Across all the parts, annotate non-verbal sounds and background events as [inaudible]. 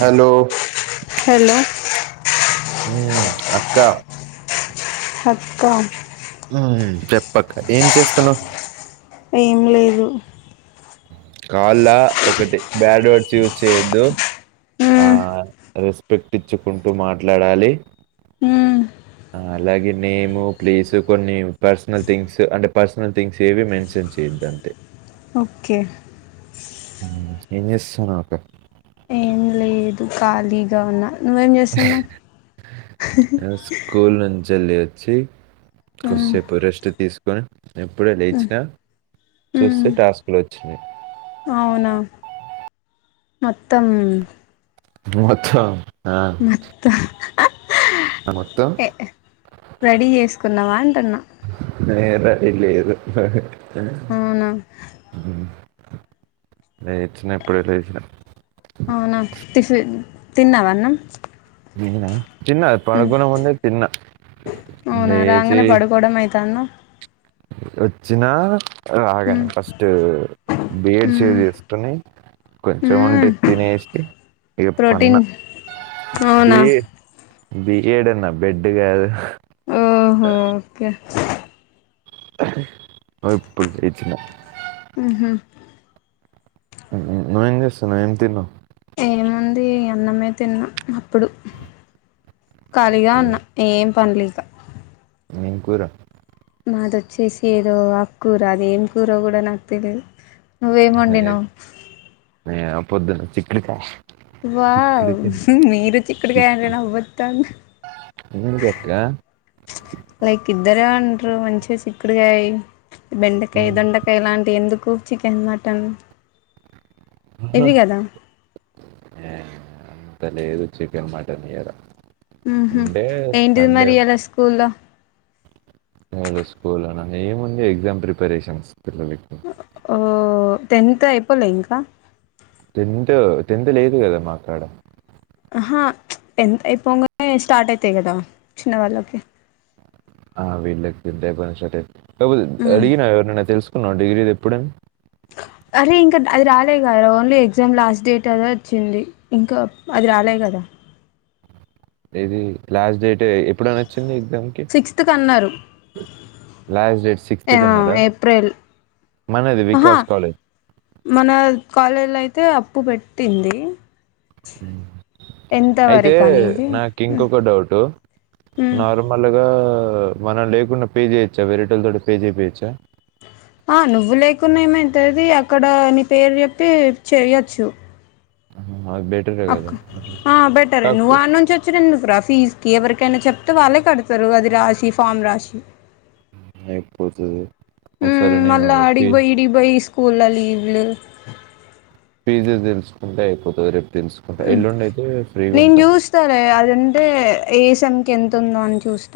Hello hello అక్కా హక్కా ఉమ్ చెప్పక్క ఏం చేస్తున్నావ్ ఏం లేదు కాల్లా ఒకటి బ్యాడ్ వర్డ్స్ యూజ్ చేయొద్దు ఆ మ్మ్ రెస్పెక్ట్ ఇచ్చుకుంటూ మాట్లాడాలి మ్మ్ అలాగే నేము ప్లేసు కొన్ని పర్సనల్ థింగ్స్ అంటే పర్సనల్ థింగ్స్ ఏవి మెన్షన్ చేయొద్దు అంతే ఓకే ఉమ్ ఏం చేస్తున్నావ్ అక్క ఏం లేదు ఖాళీగా ఉన్న నువ్వు ఏం చేస్తున్నావ్ స్కూల్ నుంచి వెళ్ళి వచ్చి మ్మ్ కొద్దిసేపు రెస్ట్ తీసుకొని ఎప్పుడే లేచినా చూస్తే మ్మ్ టాస్క్లు వచ్చినాయి అవునా మొత్తం మొత్తా ఆ మొత్తం నమత్త ఏ రెడీ చేసుకున్నావా అంటున్నా ఇలి ఇదు అవునా న ఇచ్చిన ఎప్పుడే లేసినాను అవునా తఫ తిన్నావాన్న మీదా తిన్న పడుకునే ముందే తిన్న అ అవునా రాంగనే పడుకోవడం అయితు అన్న వచ్చినా మ్మ్ రాగానే ఫస్ట్ బిఎడ్ చే మ్మ్ చేసుకుని కొంచెం ఉంటే మ్మ్ తినేసి ఇక ప్రోటీన్ పన్నా అవునా బిఏ బిఏడ్ ఎన్న బెడ్గా ఓహో ఓకే ఇప్పుడు చేచ్చిన ఆ హా నువ్వవు ఏం చేస్తా నువ్ ఏం తిన్నావు ఏముంది అన్నమే తిన్నాం అప్పుడు ఖాళీగా ఉన్న ఏం పంలిగా నింకూరు మాదిొచ్చేసి ఏదో ఆ కూూర అది ఏం కూర కూడా నాకు తెలిదు నువ్వేమండి ను పొద్దున్న చిక్కుడికాయ వా మీరు చిక్కడికాయంటే అవ్వతాను చిక్కుడు అక్క లైక్ ఇద్దరే ఉంటరు మంచిగా చిక్కుడుగాయి బెండకాయ ఉమ్, దొండకాయ లాంటి ఎందుకు కూ చికెన్ మటన్ ఆహా. ఇవ కదా ఏ, అంత లేదు చికెన్ మటన్ర హ ఏంటిది మరి అాల స్కూల్లో హలో స్కూల్ ఏముంది ఎగ్జామ్ ప్రిపరేషన్స్ పల వక్కు ఓ టెన్త్ అయిపోలే ఇంకా టెంత్ టెన్త్ లేదుగదా మాకాడ ఆహా ప్చ్ టెన్త్ అయిపోంగానే స్టార్ట్ అయితాయి గదా చిన్నవాళ్ళకి ఆ వీళ్ళే [unintelligible] అబ మ్మ్ అడిగినా ఎవరిన్న తెలుసు నా డిగ్రీది ఇప్పుడే అరే ఇంకా అది రాలేదు కదరా ఓన్లీ ఎగ్జామ్ లాస్ట్ డేట్ అదే వచ్చింది, ఇంకా అది రాలే కదా. ఏది లాస్ట్ డేట్ టే ఎప్పుడనచ్చింది ఎగ్జామ్ కి సిక్స్త్ అన్నారు లాస్ట్ డేట్ సిక్స్త్ ఆ కన్నారా ఏప్రిల్ మనది ఆహా వికాస్ కాలేజ్ మన కాలేజ్ లై తే అప్పు పెట్టింది హుమ్ ఎంత అయితే వరకు అనేది నాకు ఇంకొక డౌట్ మ్మ్ నార్మల్గా మనం లేకున్న పే చేయచ్చా వేరే వాల్ తోటి పే చేపియొచ్చా ఆ నువ్వు లేకున్నా ఏమైతది అక్కడ నీ పేరు చెప్పి చెయ్యొచ్చు. ఆ అ బెటరే నువ్ కాకపో ఆనుంచి అచ్చినావ్ ఎందుకు రా ఫీజ్ కి ఎవరికి ఎవరికైనా చెప్తే వాళ్ళే కడతారు అది రాసి ఫామ్ రాసి లేకపోతది ఒకసారి నేను ఒపి కూల లీవ్ లు ఇదే తెలుసుకుంటే ఆయిపోతది రేపు తెలుసుకుంటా ఎల్లుండి అయితే ఫ్రీగా ఉంటాం అంటే ఈ సెమ్ కెంతుందో చూస్త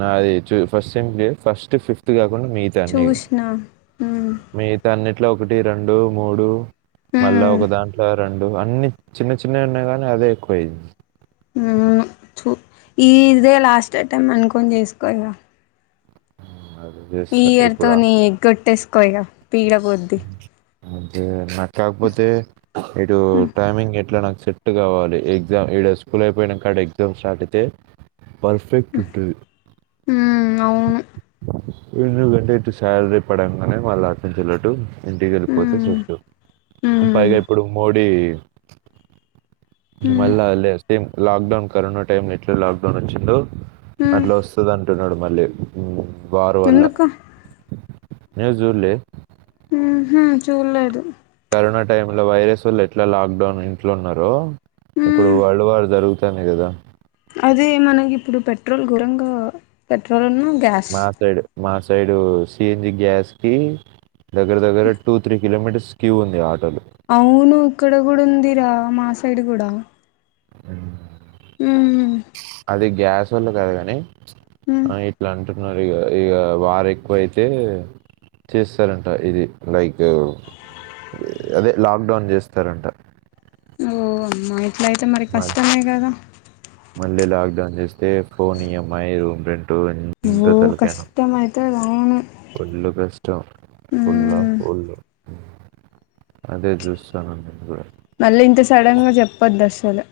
నాది చూ ఫస్ట్ సెమ్ కి ఫస్ట్ ఫిఫ్త్ కాకోకుండ మిగతా అన్నీవి చూసిన ఉమ్ మిగతా అన్ని ఇట్లా ఒకటి రెండు మూడు మళ్ళా ఉమ్ ఒక దాంట్లో రెండు అన్ని చిన్న చిన్నవి ఉన్నాయ్ గానీ అదే ఎక్కువయింది హుమ్ చూ ఇదే లాస్ట్ అటెంప్ట్ అనుకొని చేస్కో ఇగా అది ఈ చేస్తా ఇయర్ ఇప్పుడు తోని గొట్టేస్ కో ఇగా పీడ పోయిది ది [unintelligible] కాకపోతే ఇటు టైమింగ్ ఎట్లా నాకు సెట్ సెట్ కావాలి ఎగ్జామ్ ఈడ స్కూల్ అయిపోయినంకాడ ఎగ్జామ్ స్టార్ట్ అయితే పర్ఫెక్ట్ ఉంటది ఉమ్ అవును నుకంటే ఇటు శాలరీ పడంగానే వాళ్ళు అచించలట్టు ఇంటికి వెళ్ళిపోతే ఉమ్ సెట్టు పైగా ఉమ్ ఇప్పుడు మోడీ ఉమ్ మళ్ళా ఆలు లేస్తే లాక్డౌన్ కరోనా టైం ఎట్లా లాక్డౌన్ వచ్చిందో ఉమ్ అట్లా వస్తుదన్ అంటున్నాడు మళ్ళీ వారు వల్ల ఎందుకు న్యూస్ చూల్లే ఉహు చూడలేదు కరోనా టైమ్ లో వైరస్ వాళ్ళు ఎట్లా లాక్డౌన్ ఇంట్లో ఉన్నారో ఇప్పుడు ఉమ్ వరల్డ్ వార్ జరుగుతు టానే కదా అదే మనకి ఇప్పుడు పెట్రోల్ ఘోరంగా పెట్రోల్ ఉన్న మా సైడు మాస్ సైడు సిఎన్జి గ్యాస్ కి దగ్గర దగ్గర టు త్రీ కిలోమీటర్స్ క్యూ ఉంది ఆటోకి అవును ఇక్కడ కూడా ఉందిరా మా సైడ్ కూడా అ ఉమ్ అది గ్యా అసలు కాదు కానీ ఉమ్ ఆ ఎట్లా అన్నారు ఇ ఇగ వారు ఎక్కువయితే చేస్తారంట ఇది లైక్ అదే లాక్డౌన్ చేస్తారంట ఓ అమ్మోయ్ ఇట్లాయితే మరి మళ్- కష్టమే కదా మళ్ళీ లాక్డౌన్ చేస్ చేసుకొని ఈఎంఐ లు ఉ కష్టం అయితదా ఉన్న పోలు అదే చూస్తాన్న నేను కూడా మళ్ళీ ఇంత సడన్ గా చెప్పద్దు అసలు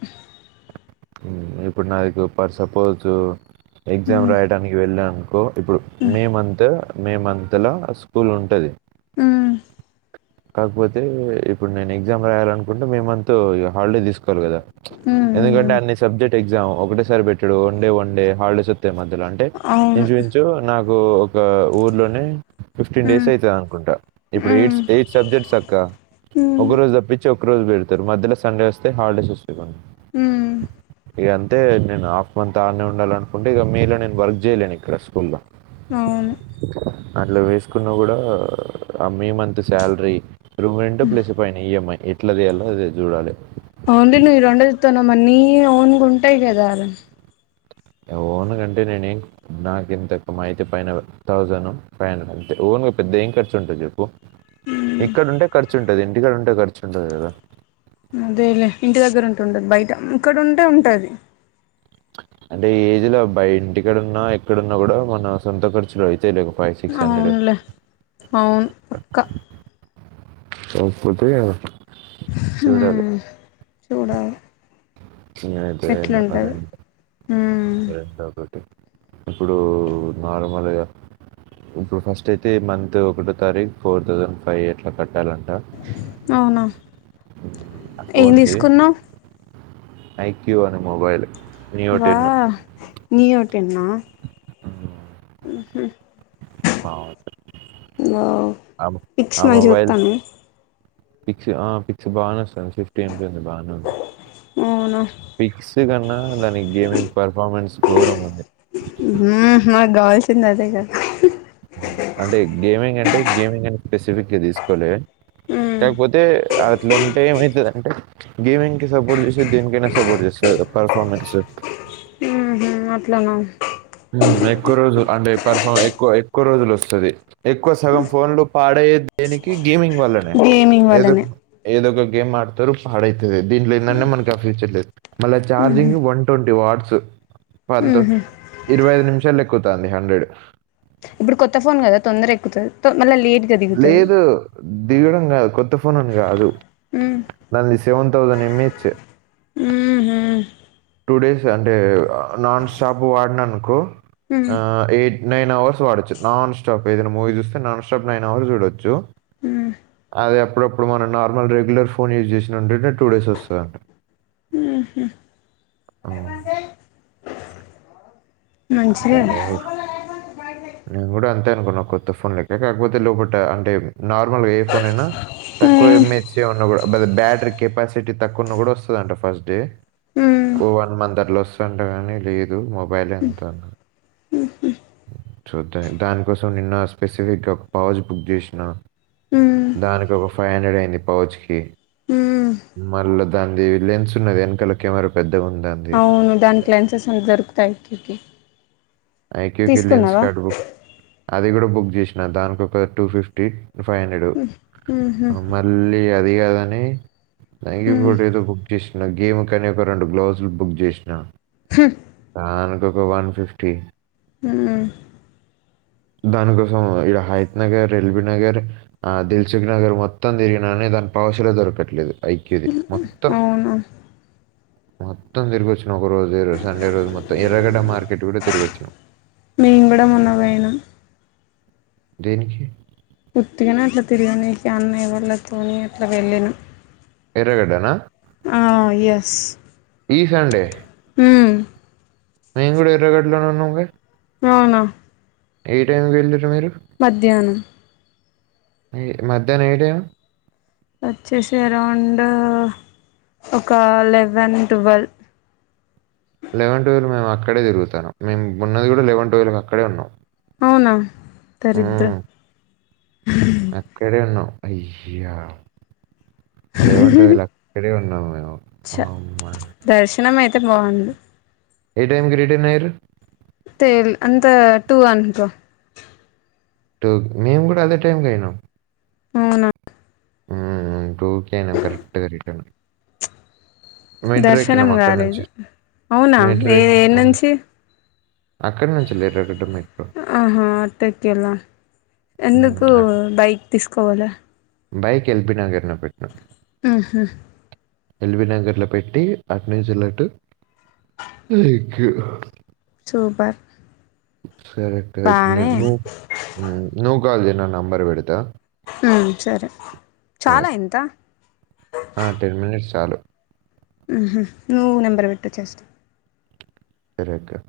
ఉ ఇప్పుడు నాకు పర్ సపోజు ఎగ్జామ్ ఉమ్ రాయడానికి వెళ్ళానుకో ఇప్పుడు మే మంత్ మే మంత్లో స్కూల్ ఉంటది ఉమ్ కాకపోతే ఇప్పుడు నేను ఎగ్జామ్ రాయాలి అనుకుంటే మేమంతా హాలిడే తీసుకోవాలి కదా ఉమ్ ఎందుకంటే ఉమ్ అన్ని సబ్జెక్ట్ ఎగ్జామ్ ఒకటేసారి పెట్టడు ఓన్లీ వన్ డే హాలిడేస్ వస్తాయి మధ్యలో అవును ఇంచు మించు నాకు ఒక ఊర్లోనే ఫిఫ్టీన్ డేస్ ఉమ్ అయితది అనుకుంటా ఇప్పుడు ఉమ్ ఎయిట్స్ ఎయిట్ సబ్జెక్ట్స్ అక్క ఉమ్ ఒక రోజు తప్పించి ఒక రోజు పెడతారు మధ్యలో సండే వస్తే హాలిడేస్ వస్తే ఉమ్ ఇక అంతే నేను హాఫ్ మంత్ ఆనే ఉండాలనుకుంటే ఇక మీలో నేను వర్క్ చేయలేను ఇక్కడ స్కూల్లో అవును అట్లా వేసుకున్నా కూడా ఆ మేమంత శాలరీ రూమ్ రెంట్ ప్లస్ పైన ఈఎంఐ ఎట్లా తీయాలో అది చూడాలి ఓన్లీ నువ్వు ఈ రెండు చెపుతున్నావ్ మరి ఓన్ గా ఉంటాయి కదా నా ఓన్ గా అంటే నేనే నాకెంత ఒక మించి పైన థౌసండ్ ఫ్యాన్ అంతే ఏం ఖర్చు ఉంటది చెప్పు ఇక్కడుంటే ఖర్చు ఉంటది ఇంటికాడ ఉంటే ఖర్చు ఉండదు కదా అదేలే ఇంటి దగ్గర ఉంటే ఉండదు బయట ఇక్కడ ఉంటే ఉంటది అదే ఏజ్ లో అబ్బాయి ఇంటిక్కడన్నా ఎక్కడన్నా కూడా మన సొంత ఖర్చులు అయ్యి తెలుగు ఫైవ్ సిక్స్ హండ్రెడ్ అవునులే అవును పక్క పోకపోతే మ్ చూడాలి [unintelligible] ఎట్లుంటది హ్మ్ రెండు ఒకటే ఇప్పుడు నార్మల్గా ఇప్పుడు ఫస్ట్ అయితే మంత్ ఒకటో తారీఖు ఫోర్ థౌసండ్ ఫైవ్ అట్లా కట్టాలంట అవునా ఏం తీసుకున్నావ్ ఐ క్యువ్ అను మొబైల్ [unintelligible] న్యూ [unintelligible] ఆ వావ్ పిక్స్ ఆ మంచిగ మొబైల్ వస్తున్నాయా పిక్స్ ఆ పిక్స్ బాగానే వస్తుంది ఫిఫ్టీ ఏం బి ఉంది బాగానే ఉంది అవునా ఫిక్స్ కన్నా దాని గేమింగ్ పర్ఫార్మెన్స్ ఘోరంగా ఉంది నాకు కావాల్సింది అదే కదా అంటే గేమింగ్ అంటే గేమింగ్ అని స్పెసిఫిక్గా తీసుకోలేదు హ్మ్ కాకపోతే అట్లా ఉంటే ఏమవుతుంది అంటే గేమింకి సపోర్ట్ చేస్తే దేనికైనా సపోర్ట్ చేస్తాది గా పర్ఫార్మెన్స్ అట్ల నా ఎక్కువ రోజులు అంటే పర్ఫార్ ఎక్కువ ఎక్కువ రోజులు వస్తుది ఎక్కువ సగం ఫోన్లు పాడయ్యే దేనికి గేమింగ్ వల్లనే గేమింగ్ ఏదో వల్లనే ఏదో ఒక గేమ్ ఆడతారు పాడైతది దీంట్లో ఏంటంటే మనకి ఆ ఫ్యూచర్ లేదు మళ్ళీ హ్మ్ హు చార్జింగ్ వన్ ట్వంటీ వాట్స్ పంత్ హ్మ్ హు ఇరవై ఐదు నిమిషాలు ఎక్కుతాంది హండ్రెడ్ ఇప్పుడు కొత్త ఫోన్ కదా తొందర ఎక్కుతుంది లేదు దిగడం కాదు కొత్త ఫోన్ అని కాదు హ్మ్ నాది సెవెన్ థౌసండ్ ఎంహెచ్ హ్మ్ హు డేస్ అంటే నాన్ స్టాప్ వాడిననుకో హ్మ్ ఆ ఏ నైన్ అవర్స్ వాడచ్చు నాన్ స్టాప్ ఏదైనా మూవీ చూస్తే నాన్ స్టాప్ నైన్ అవర్స్ చూడొచ్చు హ్మ్ అది అప్పుడప్పుడు మనం నార్మల్ రెగ్యులర్ ఫోన్ యూజ్ చేసిన ఉంటడింటే టూ డేస్ వస్తదండి అ మంచిదే నేను కూడా- నేను కూడా అంతే అనుకున్నా కొత్త ఫోన్ లెక్క కాకపోతే లోపల అంటే నార్మల్ గా ఏ ఫోన్ అయినా తక్కువ ఉమ్, మెజ్ అట్లే ఉండకూడదు కూడా బ్యాటరీ కెపాసిటీ ఉమ్, చూద్దాం దానికోసం నిన్న స్పెసిఫిక్గా ఒక పౌచ్ బుక్ చేసిన ఉమ్, దానికి ఒక ఫైవ్ హండ్రెడ్ అయింది పౌచ్ కి ఉమ్. మళ్ళా దాంది లెన్స్ ఉన్నది వెనకాల కెమెరా పెద్ అవును దాని క్లాన్సెస్ అంత దరుకుతాయికి ఐక్యూకి లెన్స్ కట్ బుక్ అది కూడా బుక్ చేసినా దానికి ఒక టూ ఫిఫ్టీ ఫైవ్ హండ్రెడ్ మళ్ళీ అ అది కాదని నయీ ఫోటోతో భుక్ చేస్ గేమ్ కని ఒక రెండు గ్లౌస్లు బుక్ చేసినా తాండు ఓ వన్ ఫిఫ్టీ మ్మ్ దానికోసం ఇడ హైత్ నగర్ ఎల్బీ నగర్ ఆ దిల్సుుక్ నగర్ మొత్తం తిరిగిన దాని పౌచ్లు దొరకట్లేదు ఐక్యది మొత్తం అవునా మొత్తం తిరగచ్ ఒక రోజు సండే రోజు మొత్తం ఎర్రగడ్డ మార్కెట్ కూడా తిరుగోచ్చాను మే కూడ ఉన్నవయినా దేనికి పర్తిగానే అట్లా తిరిగ న అన్నయ్య వల్ల తని అట్లా వెళ్ళను ఎర్రగడ్డనా ఆ ఎస్ ఈ సండే మ్మ్ మేము కూడా ఎర్రగడ్డలోనే ఉన్నాంగా అవునా ఈ టైమ్ ఇల్ మధ్యానం ఈ మధ్యానం ఏ టైమ్ వచ్చేసెయ్ అరౌండూ ఒక లెవెన్ టువల్ లెవెన్ టువల్ మేమ్ అక్కడే తిగుతన్నాం మేమున్నది కూడా లెవెన్ ట్వెల్ అక్కడే ఉన్నాం అవునా దరిద్ర హ్మ్. అక్కడే ఉన్నావ్ ఐయ్యా లెవన్ టువల్ అక్కడే ఉన్నా [inaudible] చ దర్శనం అయితే బాగుంది ఏ టైంకి రిటన్ అయ్యారు ఏల్ అంతా టూ అనుకో టూ మేమ్ కూడా అదే టైం కయినాం అవునా ఊమ్ టూకే నేం కరెక్టుగ రిటను దర్శనం కాలేదు అవునా మెట్రో ఏ ఏ ఎక్కి హ్మ్. ఏడ్నుంచి అక్కడి నుంచి ఎర్రగడ్డ మెట్రో. ఆహా అటుకెళ్ళా హ్మ్. ఎందుకు అక్ బైక్ తీస్కొపోలె బైక్ ఎల్పి నగర్ నే పెట్నమ్ ఆ ఎల్బ నగర్ లో పెట్టి అట్నించలట్ ఇ సూపర్ సరే బానే [inaudible] నువ్ కాల్ చెయ్ నా నంబర్ పెడతా ఉమ్ సరే సరే. చాలా ఇంత ఆ! మినిట్స్ చాలు. ఊహు నువ్ నెంబర్ పెట్టుచ్చస్ట్ కరెక్టా